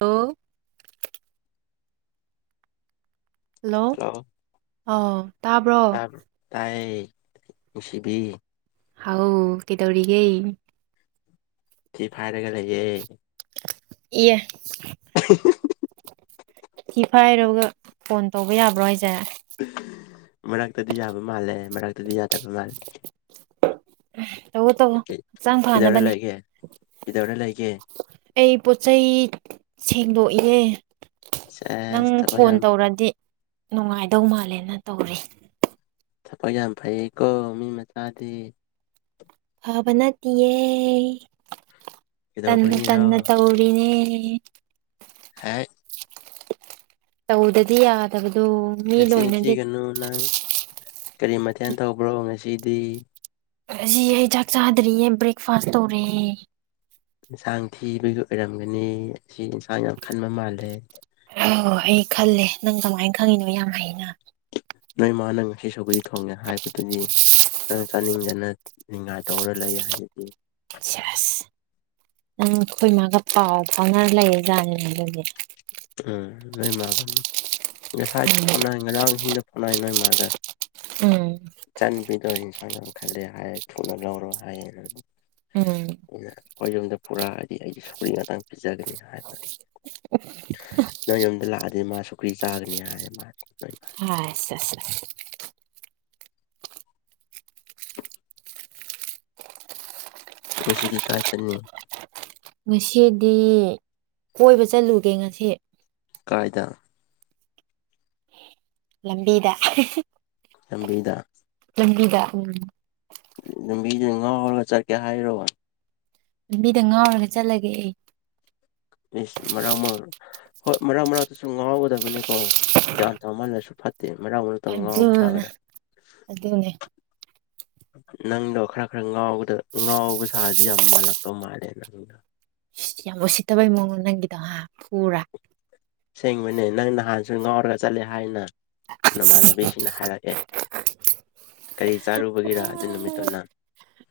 ꯇꯣ hello ꯑꯥꯎ ꯇꯥꯕ꯭ꯔꯣ ꯇ ꯇꯥꯏ ꯁꯤꯕꯤꯤ ꯍꯥꯎ ꯀꯩꯗꯧꯔꯤꯒꯦ ꯊ ꯐꯥꯏꯔꯦꯒ ꯂꯩꯒꯦ ꯑꯦꯏ [unintelligible] ꯏꯐꯥꯏꯔꯒ ꯐꯣꯟ ꯇꯧꯕ ꯌꯥꯕ꯭ꯔꯣ ꯍꯥꯏꯖꯔꯦ ꯃꯅꯥꯛꯇꯗꯤ ꯌꯥꯕ ꯃꯥꯜꯂꯦ ꯃꯅꯥꯛꯇꯗꯤ ꯌꯥꯗꯕ ꯃꯥꯜꯂꯦ ꯎꯝ ꯇꯧꯑꯣꯣ ꯇꯧꯑꯣꯣ ꯍꯛꯆꯥꯡ ꯀꯩꯗꯧꯔ ꯐꯅꯕꯅꯦ ꯂꯩꯒꯦ ꯀꯩꯗꯧꯔ ꯂꯩꯒꯦ ꯑꯩ ꯄꯣꯠꯆꯩ ꯁꯦꯡꯗꯣꯛꯏꯦ ꯑ ꯅꯪ ꯐꯣꯟ ꯇꯧꯔꯗꯤ ꯅꯨꯡꯉꯥꯏꯗꯧ ꯃꯥꯜꯂꯦꯅ ꯇꯧꯔꯤ ꯊꯐꯛ ꯌꯥꯝ ꯐꯩꯀꯣ ꯃꯤ ꯃꯆꯥꯗꯤ ꯐꯕ ꯅꯠꯇꯤꯌꯦ ꯇꯟꯅ ꯀꯩꯗꯧꯕꯒꯤꯔꯣ ꯇꯟꯅ ꯇꯧꯔꯤꯅꯦ ꯎ ꯍꯥꯏ ꯇꯧꯗꯗꯤꯗꯕ ꯃꯆꯤꯟ ꯊꯤꯒꯅꯨ ꯅꯪ ꯀꯔꯤ ꯃꯊꯦꯜ ꯇꯧꯕ꯭ꯔꯣ ꯉꯁꯤꯗꯤ ꯑꯁꯤ ꯑꯩ ꯆꯥꯛ ꯆꯥꯗꯔꯤꯌꯦ ꯕ꯭ꯔꯦꯛꯐꯥꯁ ꯇꯧꯔꯦꯦ ꯏꯟꯁꯥꯡ ꯊꯤꯕꯒꯤ ꯑꯣꯏꯔꯝꯒꯅꯤ ꯑꯁꯤ ꯏꯟꯁꯥꯡ ꯌꯥꯝ ꯈꯟꯕ ꯃꯥꯜꯂꯦ ꯑꯣ ꯑꯩ ꯈꯜꯂꯦ ꯅꯪ ꯀꯃꯥꯏꯅ ꯈꯪꯉꯤꯅꯣ ꯌꯥꯝ ꯍꯅ ꯅꯣꯏ ꯃꯥꯅ ꯉꯁꯤ ꯁꯒꯔꯤ ꯈꯪꯉꯦ ꯍꯥꯏꯕꯗꯨꯗꯤ ꯪ ꯆꯥꯅꯤꯡꯗꯅ ꯅꯤꯡꯈꯥꯏ ꯇꯧꯔ ꯂꯩ ꯍꯥꯏꯗꯤ ꯁꯦꯁ ꯅꯪ ꯑꯩꯈꯣꯏ ꯏ ꯃꯥꯒ ꯄꯥꯎ ꯐꯥꯎꯅꯔ ꯂꯩꯌꯦꯖꯥꯠꯅꯦ ꯍꯥꯏꯒꯤ ꯎꯝ ꯂꯩ ꯃꯥ ꯉꯁꯥꯏꯁꯨ ꯐꯅ ꯉꯔꯥꯡꯁꯤꯡꯗ ꯥꯏ ꯅꯣꯏ ꯃꯥꯒ ꯎꯝ ꯆꯥꯟꯕꯤꯗꯣ ꯏꯟꯁꯥꯡ ꯌꯥꯝ ꯈꯂꯦ ꯍꯥꯏ ꯊꯨꯅ ꯂꯧꯔꯣ ꯍꯥꯏꯌꯦ ꯑꯩꯅ ꯎꯝ ꯑꯩꯈꯣꯏ ꯌꯨꯝꯗ ꯄꯨꯔꯥ ꯍꯥꯏꯗꯤ ꯑꯩꯒꯤ ꯁꯧꯔꯤ ꯉꯥꯛꯇꯥꯡ ꯄꯤꯖꯒꯅꯤ ꯍꯥꯏꯕ ꯅꯪ ꯌꯨꯝꯝꯗ ꯂꯥꯛꯑꯗꯤ ꯃꯥ ꯁꯨꯀ꯭ꯔꯤ ꯆꯥꯒꯅꯤ ꯍꯥꯏꯌꯦ ꯃꯥ ꯑ ꯑ ꯃꯤꯁꯤꯗꯤ ꯀꯥ ꯆꯜꯅꯤ ꯉꯁꯤꯗꯤ ꯀꯣꯏꯕ ꯆꯠꯂꯨꯒꯦ ꯉꯁꯤ ꯀꯥꯏꯗ ꯂꯝꯕꯤꯤꯗ ꯂꯝꯕꯤꯗ ꯂꯝꯕꯤꯗ ꯎꯝ ꯂꯝꯕꯤꯁꯦ ꯉꯥꯎꯔꯒ ꯆꯠꯀꯦ ꯍꯥꯏꯔꯣꯕ ꯂꯝꯕꯤꯗ ꯉꯥꯎꯔꯒ ꯆꯠꯂꯒꯦ ꯑꯩ ꯏꯁꯁ ꯃꯔꯥꯡ ꯃꯔ ꯍꯣꯏ ꯃꯔꯥꯡ ꯃꯔꯥꯛꯛꯇꯁꯨ ꯉꯥꯎꯒꯗꯕꯅꯤꯀꯣ ꯒ꯭ꯌꯥꯟ ꯇꯧꯃꯜꯂꯁꯨ ꯐꯠꯇꯦ ꯃꯅꯥ ꯃꯔ ꯃꯇꯝ ꯉꯥꯎ ꯑꯃꯨ ꯑꯗꯨꯅ ꯁꯥꯒꯗ ꯑꯗꯨꯅꯦ ꯅꯪꯗꯣ ꯈꯔ ꯈꯔ ꯉꯥꯎꯕꯗ ꯉꯥꯎꯕ ꯁꯥꯗꯤ ꯌꯥꯝ ꯃꯥꯜꯂꯛꯄ ꯃꯥꯜꯂꯦ ꯅꯪꯗ ꯌꯥꯝ ꯎꯁꯤꯠꯇꯕꯩ ꯃꯑꯣꯡꯣ ꯅꯪꯒꯤꯗꯣ ꯍꯥꯥ ꯐꯔꯥ ꯁꯦꯡꯕꯅꯦ ꯅꯪ ꯅꯍꯥꯟꯁꯨ ꯉꯥꯎꯔꯒ ꯆꯠꯂꯦ ꯍꯥꯏꯅ ꯅꯃꯥꯟꯅꯕꯤꯁꯤꯡꯅ ꯍꯥꯏꯔꯛꯑꯦ ꯀꯔꯤ ꯆꯥꯔꯨꯕꯒꯤꯦꯔꯥ ꯑꯗꯨ ꯎꯝ. ꯅꯨꯃꯤꯠꯇꯣ ꯅꯍꯥꯟ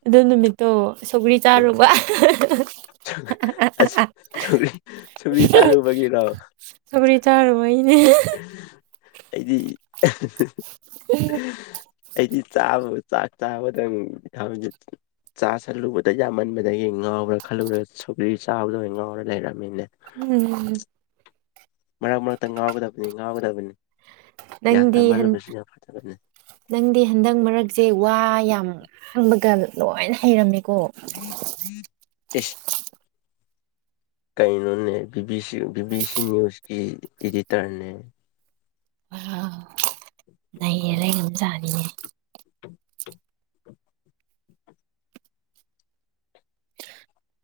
ꯑꯗꯨ ꯅꯨꯃꯤꯠꯇꯣ ꯁꯧꯒ꯭ꯔꯤ ꯆꯥꯔꯨꯕ ꯆꯔꯤ ꯆꯔꯨ ꯒꯤꯔꯣ ꯆꯧꯔꯤ ꯆꯥꯔ ꯋꯥꯏꯅꯦ ꯑꯩꯗꯤ ꯑꯩꯗꯤ ꯆꯥꯕ ꯆꯥꯛ ꯆꯥꯕꯗꯪ ꯊ ꯆꯥ ꯁꯜꯂꯨꯕꯗ ꯌꯥꯝꯃꯟꯕꯗꯒꯤ ꯉꯥꯎꯔꯥ ꯈꯜꯂꯨꯔ ꯁꯨꯒꯔꯤ ꯆꯥꯕꯗ ꯑꯣꯏꯅ ꯉꯥꯎꯔ ꯂꯩꯔꯒ ꯎꯝ ꯃꯔꯛ ꯃꯔꯛꯇ ꯉꯥꯎꯒꯗꯕꯅꯤ ꯉꯥꯎꯒꯗꯕꯅꯤ ꯒ꯭ꯌꯥꯟ ꯅꯪꯗꯤ ꯍꯟ- ꯇꯥꯍꯜꯂꯨꯕꯁꯤ ꯌꯥꯝ ꯐꯖꯕꯅꯤ ꯅꯪꯗꯤ ꯍꯟꯗꯛ ꯃꯔꯛꯁꯦ ꯋꯥ ꯌꯥꯝ ꯍꯪꯕꯒ ꯂꯣꯏꯅ ꯍꯩꯔꯝꯃꯤꯀꯣ ꯏꯁ ꯀꯥꯏꯅꯅꯦ ꯕꯤꯕꯤ ꯁꯤ ꯅ꯭ꯨꯖꯀꯤ ꯑꯦꯗꯤꯇꯔꯅꯦ ꯅꯌꯦ ꯂꯩ ꯑꯗꯨꯝ ꯆꯥꯅꯤꯅꯦ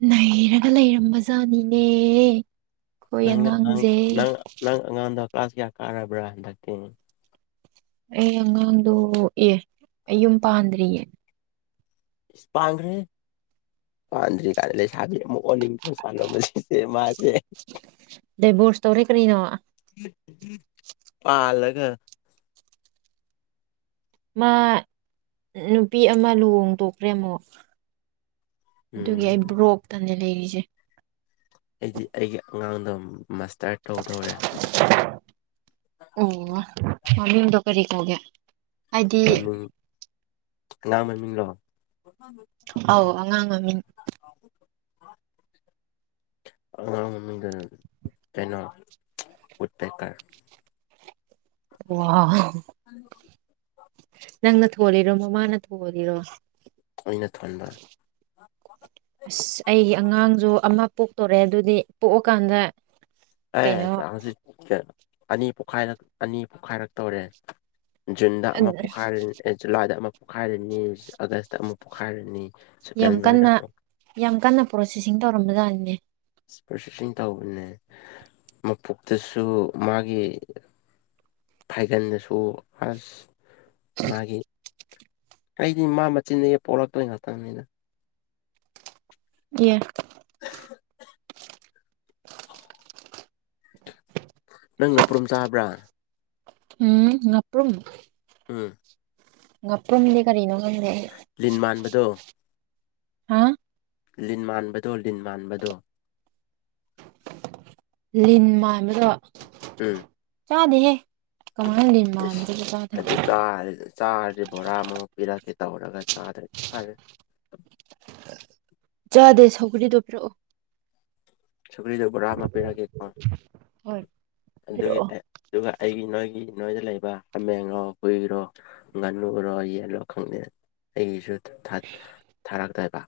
ꯅꯩꯔꯒ ꯂꯩꯔꯝꯕ ꯖꯥꯠꯅꯤꯅꯦ ꯅꯪ ꯅꯪ ꯅꯪ ꯑꯉꯥꯡꯗ ꯀ꯭ꯂꯥꯁ ꯀꯌꯥ ꯀꯥꯔꯕ꯭ꯔꯥ ꯍꯟꯗꯛꯇꯤ ꯑꯩ ꯑꯉꯥꯡꯗ ꯑꯦ ꯑꯩ ꯌꯨꯝ ꯄꯥꯟꯗ꯭ꯔꯤꯌꯦ ꯏꯁꯄꯥꯒ꯭ꯔꯦ ꯄꯗ꯭ ꯀꯥꯗ ꯂꯩꯁ ꯑꯣꯀ ꯆꯂꯣ ꯃꯥꯁꯦ ꯗꯥꯏꯚꯣꯔꯁ ꯇꯧꯔꯦ ꯀꯔꯤꯅꯣ ꯄꯂꯒ ꯑꯦ ꯃꯥ ꯅꯨꯄꯤ ꯑꯃ ꯂꯨꯍꯣꯡ ꯇꯣꯛꯈ꯭ꯔꯦꯃꯣ ꯑꯗꯨꯒꯤ ꯎꯝ ꯑꯩ ꯕ꯭ꯔꯣꯛꯇꯟꯅꯦ ꯂꯩꯔꯤꯁꯦ ꯑꯩꯗꯤ ꯑꯩꯒꯤ ꯑꯉꯥꯡꯗꯣ ꯃꯁ ꯑꯣ ꯃꯃꯤ ꯍꯗ ꯀꯔꯤ ꯇꯒꯦ ꯑꯩꯗꯤ ꯀ ꯃꯃꯤꯡꯂꯣ ꯑꯥꯎ ꯑꯉꯥꯡꯉꯥꯡ ꯃꯤ [inaudible] ꯑꯗꯅ ꯎꯠꯦꯀꯥ ꯋꯥꯎ꯫ ꯫ ꯅꯪꯅ ꯊꯣꯜꯂꯤꯔꯣ ꯃꯃꯥꯅ ꯊꯣꯜꯂꯤꯔꯣ꯫ ꯑꯩꯅ ꯊꯣꯟꯕ ꯑꯁ ꯑꯩꯒꯤ ꯑꯉꯥꯡꯁꯨ ꯑꯃ꯫ ꯄꯣꯛꯇꯣꯔ‌ꯦ ꯑꯗꯨꯗꯤ ꯄꯣꯛꯑꯀꯥꯟꯗ꯫ ꯑꯦ ꯀꯩꯅꯣ ꯍꯧꯖꯤꯛ ꯑꯅꯤ ꯄꯣꯛꯈꯥꯏꯔ ꯑꯅꯤ ꯄꯣꯛꯈꯥꯏꯔꯛꯇꫭꯔꯦ꯫ ꯖꯨꯟꯗ ꯑꯃ ꯄꯣꯛꯈꯥꯏꯔ ꯑ‌ꯦ ꯖꯨꯂꯥꯏꯗ ꯑꯃ ꯄꯣꯛꯈꯥꯏꯔꯅꯤ ꯑꯥꯒꯁꯇ ꯑꯃ ꯄꯣꯛꯈꯥꯏꯔꯅꯤ꯫ ꯌꯥꯝ ꯁꯦꯞꯇꯦꯝꯕꯔꯗ ꯀꯟꯅ ꯑꯃꯨꯛ ꯌꯥꯝ ꯀꯟꯅ ꯄ꯭ꯔꯣꯁꯦꯁꯤꯡ ꯇꯧꯔꯝꯕꯖꯥꯠꯅꯤꯅꯦ꯫ ꯄ꯭ꯔꫭꯁꯦꯁꯤꯡ ꯇꯧꯕꯅꯦ ꯃꯄꯨꯛꯇꯁꯨ ꯃꯥꯒꯤ꯫ ꯐꯩꯒꯟꯗꯁꯨ ꯑꯁ ꯃꯥꯒꯤ꯫ ꯑꯩꯗꯤ ꯃꯥ ꯃꯆꯤꯟꯗꯒꯤ ꯄꯣꯛꯂꯛꯇꯣꯏ ꯅꯠꯇꯝꯅꯤꯅ꯫ ꯌꯦ꯫ ꯫ ꯅꯪ ꯉꯥꯄ꯭ꯔꯨꯝ ꯆꯥꯕ꯭ꯔꯥ꯫ ꯎꯝ ꯉꯥꯄ꯭ꯔꯨꯝ꯫ ꯎꯝ꯫ ꯉꯥꯄ꯭ꯔꯨꯝꯗꯤ ꯀꯔꯤꯅꯣ꯫ ꯈꯪꯗꯦ ꯂꯤꯟ ꯃꯥꯟꯕꯗꯣ꯫ ꯍꯥꯥ꯫ ꯂꯤꯟ ꯃꯥꯟꯕꯗꯣ ꯂꯤꯟ ꯃꯥꯟꯕꯗꯣ꯫ ꯂꯤꯟ ꯃꯥꯟꯕꯗꯣ ꯆꯥꯗꯦꯍꯦ꯫ ꯀꯃꯥꯏꯅ ꯂꯤꯟ ꯑꯁ ꯃꯥꯟꯕꯗꯨꯕꯨ ꯆꯥꯗꯣꯏꯅꯣ ꯑꯗꯨ ꯆꯥꯔꯗꯤ ꯆꯥꯔꯗꯤ ꯕꫭꯔꯃꯨꯛ ꯄꯤꯔꯛꯀ‌ꯦ ꯫ ꯇꯧꯔꯒ ꯆꯥꯔꯗ꯭ꯔꯥ ꯐꯔꯦ꯫ ꯑꯗꫭꯏ ꯁꯧꯒ꯭ꯔꯤꯗꯣ ꯄꯤꯔꯛꯑꯣ꯫ ꯁꯧꯀ꯭ꯔꯤꯗꫭ ꯕꫭꯔꯥ ꯑꯃ ꯄꯤꯔꯒꯦꯀꯣ ꯍꯣꯏ ꯑꯗꯨꯒꯤ ꯄꯤꯔꯛꯑꯣ ꯑꯗꯨꯒ ꯑꯩꯒꯤ ꯅꯣꯏꯒꯤ꯫ ꯅꯣꯏꯗ ꯂꯩꯕ ꯍꯥꯃꯦꯔꯣ ꯍꯨꯏꯔꯣ ꯉꯥꯅꯨꯔꯣ ꯌꯦꯟꯂꯣ ꯈꯪꯗꯦ ꯑꯩꯒꯤꯁꯨ꯫ ꯊꯥ ꯊꯥꯔꯛꯇꯕ꯫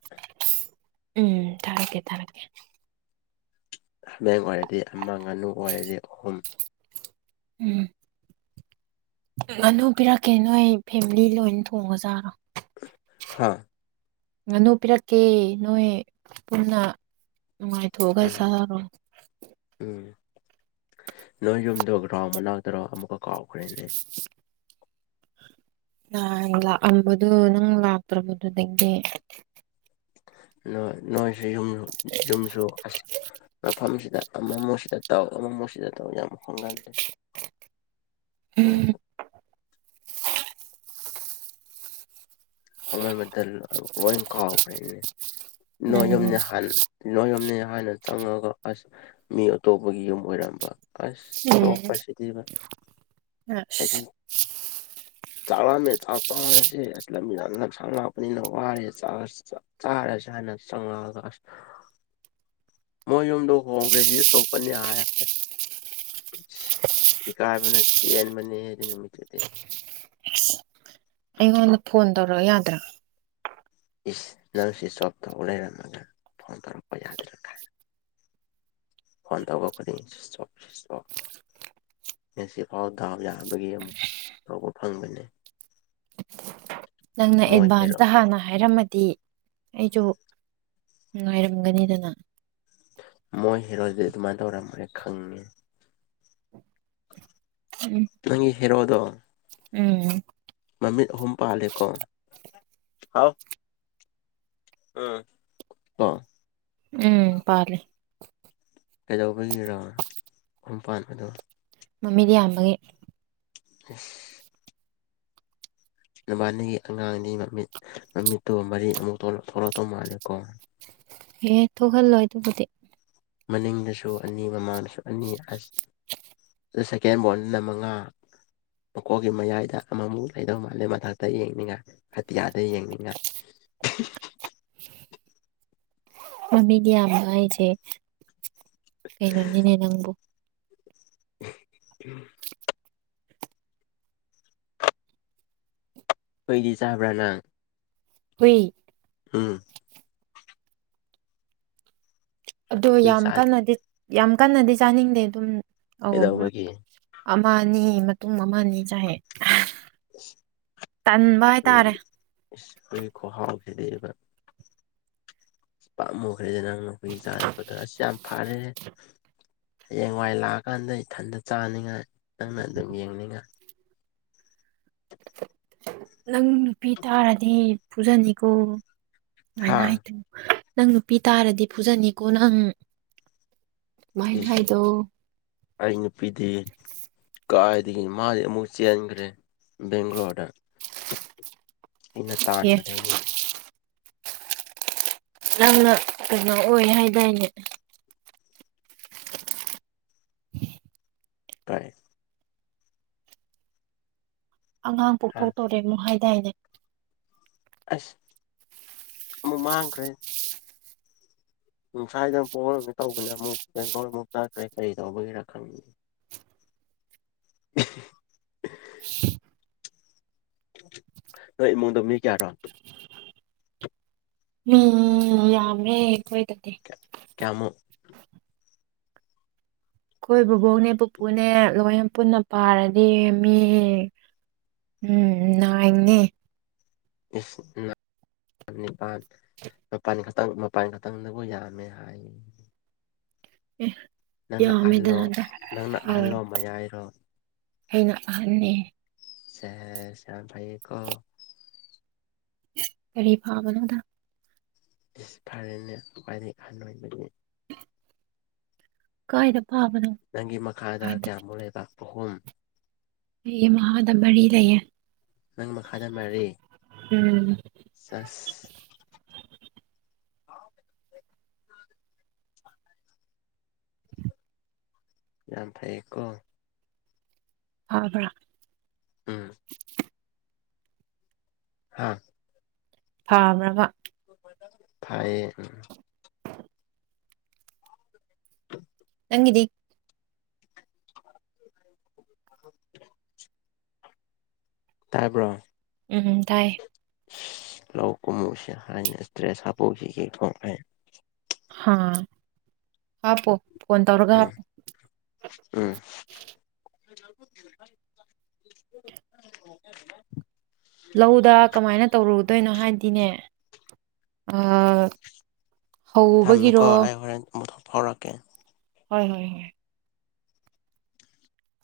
ꯎꯝ ꯊꯥꯔꯛꯀꯦ ꯊꯥꯔꯛꯀꯦ꯫ ꯍꯥꯃꯦꯡ ꯑꯣꯏꯔꯗꯤ ꯑꯃ ꯉꯥꯅꯨ ꯑꯣꯏꯔꯗꯤ ꯑꯍꯨꯝ꯫ ꯎꯝ꯫ ꯉꯥꯅꯨ ꯄꯤꯔꯛꯀꯦ ꯅꯣꯏ ꯐꯦꯃꯤꯂꯤ ꯂꯣꯏꯟ ꯊꯣꯡꯉꯆꯥꯔꯣ꯫ ꯍꯥꯥ꯫ ꯉꯥꯅꯨ ꯄꯤꯔꯛꯀꯦ ꯅꯣꯏ ꯄꯨꯟꯅ꯫ ꯅꯨꯡꯉꯥꯏꯊꫭꯛ ꯑꯒ ꯎꯝ ꯁꯥꯔꫭ꯫ ꯎꯝ ꯅꯣꯏ ꯌꯨꯝꯗ ꯒ꯭ꯔꯥꯎꯟ ꯃꯅꯥꯛꯇꯔꫭ ꯑꯃꯨꯛꯀ ꯀꯥꯎꯈ꯭ꯔꯦꯅꯦ꯫ ꯅꯍꯥꯟ ꯂꯥꯛꯑꯝꯕꯗꫭ ꯅꯪ ꯂꯥꯛꯇ꯭ꯔꯕꯗꯨꯗꯒꯤ꯫ ꯅꯣꯏꯁꯨ ꯌꯨꯝ ꯌꯨꯝꯁꯨ ꯑꯁ꯫ ꯃꯐꯝꯁꯤꯗ ꯑꯃꯃꫭꯛꯁꯤꯗ ꯇꯥꯎ ꯑꯃꯃꫭꯛꯁꯤꯗ ꯇꯧ ꯌꯥꯝ ꯍꯣꯡꯒꯜꯂ‌ꯦ꯫ ꯎꯝ ꯅꫭꯏꯁꯨ꯫ ꯍꫭꯡꯃꯟꯕꯗ ꯂꫭꯏꯟ ꯀꯥꯎꯈ꯭ꯔ‌ꯦꯅ‌ꯦ꯫ ꯅꫭꯏ ꯎꯝ ꯌꯨꯝꯅꯦꯍꯜ ꯅꫭꯏ ꯌꯨꯝꯅꯤꯌꯥ꯫ ꯍꯥꯟꯅ ꯆꯪꯉꯒ ꯑꯁ ꯃꯤ ꯑꯇꯣꯞꯄꯒꯤ ꯌꯨꯝ ꯑꯣꯏꯔꯝꯕ꯫ ꯑꯁ ꯆꯣꯞ ꯄꯁꯤꯗꯤꯕ꯫ ꯫ ꯆꯥꯛꯂꯥꯝꯃꯦ ꯆꯥꯛꯆꯔꯁꯦ ꯑꯁꯂꯃꯤꯅꯥ꯫ ꯂꯝꯁꯥꯡ ꯂꯥꯛꯄꯅꯤꯅ ꯋꯥꯔꯦ ꯆꯥꯔꯁ‌ꯦ ꯆꯥꯛ ꯀꯔꯆ‌ꯦ ꯍꯥꯏꯅ ꯆꯪꯉꯛꯑꯁ꯫ ꯃꯣꯏ ꯌꯨꯝꯗꯣ ꯍꯣꯡꯈ꯭ꯔꯦ ꯁꯤꯗꯤ ꯇꯣꯞꯄꯅꯤ ꯍꯥꯏꯔ ꯑꯁ꯫ ꯏꯀꯥꯏꯕꯅ ꯆ‌ꯦꯟꯕꯅ‌ꯦ ꯑꯩꯗꯤ ꯅꯨꯃꯤꯠꯇꯨꯗꯤ꯫ ꯫ ꯑꯩꯉꯣꯟꯗ ꯐꯣꯟ ꯇꯧꯔꫭꯛ ꯌꯥꯗ꯭ꯔꫭ꯫ ꯏꯁ ꯅꯪ ꯁꯤ ꯁꯣꯞꯇꯣ ꯂꯩꯔꯝꯃꯒ ꯐꯣꯟ ꯇꯧꯔꯛꯄ ꯌꯥꯗ꯭ꯔ ꯍꯟꯗ ꯀꯈꯅꯤꯁ ꯁꯁ ꯉꯁꯤꯐꯥꯎ ꯇꯥꯕ ꯌꯥꯕꯒꯤ ꯑꯃꯨꯛ ꯇꯧꯕ ꯐꯪꯕꯅꯦ ꯅꯪꯅ ꯃꯣꯏ ꯍꯦꯔꯣ ꯑꯦꯗꯚꯥꯟꯁꯇ ꯍꯥꯟꯅ ꯍꯥꯏꯔꯝꯃꯅꯤ ꯗꯤ ꯑꯩꯁꯨ ꯅꯨꯡꯉꯥꯏꯔꯝꯒꯅꯤꯗꯅ ꯃꯣꯏ ꯍꯦꯔꯣꯖꯤꯗꯤ ꯑꯗꯨꯃꯥꯏꯅ ꯇꯧꯔꯝꯃꯣꯏ ꯈꯪꯉꯦ ꯎꯝ ꯅꯪꯒꯤ ꯍꯦꯔꯣꯗꯣ ꯎꯝ ꯃꯃꯤ ꯍꯝ ꯄꯍꯂ ꯀꯣꯟ ꯍꯥꯎ ꯑ ꯑ ꯎꯝ ꯄꯥꯔꯦ ꯀꯩꯗꯧꯕꯒꯤ ꯔꯥꯎꯟ ꯀꯨꯝꯄꯥꯟ ꯑꯗꯣ ꯃꯃꯤꯗꯤ ꯌꯥꯝꯌꯥꯝꯕꯒꯤꯦ ꯎ ꯅꯨꯕꯥꯅꯤꯒꯤ ꯑꯉꯥꯡꯅꯤ ꯃꯃꯤꯠ ꯃꯃꯤꯠꯇꯣ ꯃꯔꯤ ꯑꯃꯨꯛ ꯊꯣꯛꯂꯛꯛꯇꯧ ꯃꯥꯜꯂꯦꯀꯣ ꯑꯦ ꯊꯣꯛꯍꯜꯂꯣꯏ ꯑꯗꯨꯕꯨꯗꯤ ꯃꯅꯤꯡꯗꯁꯨ ꯑꯅꯤ ꯃꯃꯥꯅꯁꯨ ꯑꯅꯤ ꯑꯁ ꯑꯗꯨ ꯁꯦꯀꯦꯟ ꯕꯣꯜꯅ ꯃꯉꯥ ꯃꯀꯣꯛꯒꯤ ꯃꯌꯥꯏꯗ ꯑꯃꯃꯨꯛ ꯂꯩꯗꯧ ꯃꯥꯜꯂꯦ ꯃꯊꯛꯇ ꯌꯦꯡꯅꯤꯡꯉꯥꯏ ꯑꯇꯤꯌꯥꯗ ꯌꯦꯡꯅꯤꯡꯉꯥꯏ [unintelligible] ꯃꯃꯤꯗꯤ ꯌꯥꯝꯕ ꯍꯥꯏꯁꯦ ꯀꯩꯅꯣꯅꯤꯅꯦ ꯅꯪꯕꯨ ꯎꯝ ꯐꯩꯗꯤ ꯆꯕ꯭ꯔꯥ ꯅꯪ ꯍꯨꯏ ꯑꯝ ꯑꯣ ꯍꯨꯏ ꯌꯥꯝ ꯆꯥ ꯀꯟꯅꯗꯤ ꯌꯥꯝ ꯀꯟꯅꯗꯤ ꯆꯥꯅꯤꯡꯗꯦ ꯑꯗꯨꯝ ꯑ ꯃꯔꯛ ꯀꯩꯗꯧꯕꯒꯤ ꯑꯃ ꯑꯅꯤ ꯃꯇꯨꯡ ꯑꯃꯅꯤ ꯆꯥꯏꯍꯦ ꯈꯍꯥꯎ ꯈꯦꯗꯕ ꯄꯥꯝꯃꯨꯈ꯭ꯔꯦꯗ ꯅꯪ ꯅꯈꯣꯏꯒꯤ ꯏ ꯆꯥꯗ ꯄ꯭ꯔꯗ ꯑꯁ ꯌꯥꯝ ꯐꯥꯔꯦ ꯍꯌꯦꯡꯋꯥꯏ ꯂꯥꯛꯑꯀꯥꯟꯗ ꯏꯊꯟꯇ ꯆꯥꯅꯤꯡꯉꯥꯏ ꯅꯪꯅ ꯑꯗꯨꯝ ꯌꯦꯡꯅꯤꯡꯉꯥꯏ [unintelligible] ꯅꯪ ꯅꯨꯄꯤ ꯇꯥꯔꯗꯤ ꯐꯨꯖꯅꯤꯀꯣ ꯍꯥ ꯁꯨꯃꯥꯏꯅ ꯍꯥꯏꯇꯣꯏꯅ ꯅꯪ ꯅꯨꯄꯤ ꯇꯥꯔꯗꯤ ꯐꯨꯖꯅꯤꯀꯣ ꯅꯪ ꯁꯨꯃꯥꯏꯅ ꯏꯁ ꯍꯥꯏꯗꯣ ꯑꯩ ꯅꯨꯄꯤꯗꯤ ꯀꯥꯏꯗꯒꯤ ꯃꯥꯨꯛ ꯆꯦꯟꯦꯟꯈ꯭ꯔꯦ ꯕꯦꯡꯒ꯭ꯂꯣꯔꯗ ꯑꯩꯅ ꯑꯦ ꯇꯥꯟꯕꯗꯒꯤ ꯅꯪꯅ ꯀꯩꯅꯣ ꯑꯣꯏ ꯍꯥꯏꯗꯥꯏꯅꯦ ꯇ ꯑꯉꯥꯡ ꯍꯥ ꯄꯣꯛꯊꯣꯛꯇꯣꯔꯦ ꯃꯨ ꯍꯥꯏꯗꯥꯏꯅꯦ ꯑꯁ ꯑꯃꯨꯛ ꯃꯥꯡꯈ꯭ꯔꯦ ꯁ꯭ꯋꯥꯏꯗ ꯕꯣꯜ ꯑꯣꯏꯅ ꯇꯧꯕꯅ ꯑꯃꯨꯛ ꯕꯦꯡꯒ꯭ꯂꯣꯔ ꯑꯃꯨꯛ ꯆꯠꯈ꯭ꯔꯦ ꯀꯔꯤ ꯇꯧꯕꯒꯤꯦꯔꯥ ꯈꯪ [unintelligible] ꯅꯣꯏ ꯏꯃꯨꯡꯗ ꯃꯤ ꯀꯌꯥꯔꯣ ꯃꯤ ꯌꯥꯝꯃꯦ ꯑꯩꯈꯣꯏꯗꯗꯤ ꯀꯌꯥꯃꯨꯛ ꯑꯩꯈꯣꯏ ꯕꯣꯕꯣꯛꯅꯦ ꯄꯨꯄꯨꯅꯦ ꯂꯣꯏꯅ ꯄꯨꯟꯅ ꯄꯥꯔꯗꯤꯃꯤ ꯎꯝ ꯅꯥꯏꯟꯅꯤ ꯏꯁ ꯅꯥ ꯅꯤꯄꯥꯥꯟ ꯃꯄꯥꯟ ꯈꯛꯇꯪ ꯃꯄꯥꯟ ꯈꯛꯇꯪꯗꯕꯨ ꯌꯥꯝꯃꯦ ꯍꯥꯏ ꯑꯦ ꯅꯪꯅ ꯑꯍꯜꯂꯣ ꯌꯥꯃꯦꯗꯅ ꯗꯣ ꯅꯪꯅ ꯑ ꯑꯍꯜꯂꯣ ꯃꯌꯥꯏꯔꯣ ꯑꯩꯅ ꯑꯍꯅꯤ ꯁꯦꯁ ꯌꯥꯝ ꯐꯩꯏ ꯀꯣ ꯀꯔꯤ ꯐꯕꯗ ꯐꯔꯦꯅꯦ ꯍꯥꯏꯗꯤ ꯍꯟ ꯑꯣꯏꯕꯗꯤ ꯀꯥꯏꯗ ꯐꯥꯕꯅꯣ ꯅꯪꯒꯤ ꯃꯈꯥꯗ ꯀꯌꯥꯃꯨꯛ ꯂꯩꯕ ꯑꯍꯨꯝ ꯑꯩ ꯃꯈꯗ ꯃꯔꯤ ꯂꯩꯌꯦ ꯅꯪ ꯃꯈꯥꯗ ꯃꯥꯔꯦ ꯎꯝ ꯆꯁ [inaudible] [inaudible] ꯌꯥꯝ ꯐꯩꯀꯣ ꯇꯕꯔ ꯎꯝ ꯍꯥꯥ ꯊꯥ ꯃ [unintelligible] ꯐꯥꯏꯌꯦ ꯎꯝ ꯗꯤ [inaudible] [inaudible] ꯇꯥꯕ꯭ꯔꯣ ꯎꯝꯝ ꯇꯥꯏꯌꯦ ꯂꯧ ꯀꯨꯝꯃꯨꯁꯦ ꯍꯥꯏꯅ ꯏꯁꯇ꯭ꯔꯦꯁ ꯍꯥꯄꯧꯁꯤ ꯌꯦꯛꯊꯣꯡꯈꯦ ꯍꯥꯥ ꯍꯥꯞꯄꯣ ꯐꯣꯟ ꯇꯧꯔꯒ ꯍꯥ ꯎꯝ ꯎꯝ [inaudible] [inaudible] ꯂꯧꯗ ꯀꯃꯥꯏꯅ ꯇꯧꯔꯨꯗꯣꯏꯅꯣ ꯍꯥꯏꯅꯗꯤꯅꯦ ꯑ ꯊꯝꯃꯦꯀꯣ ꯑꯩ ꯍꯣꯔꯦꯟ ꯃꯨꯊꯣꯛ ꯐꯥꯎꯔꯛꯀꯦ ꯍꯣꯏ ꯍꯣꯏ ꯍꯣꯏ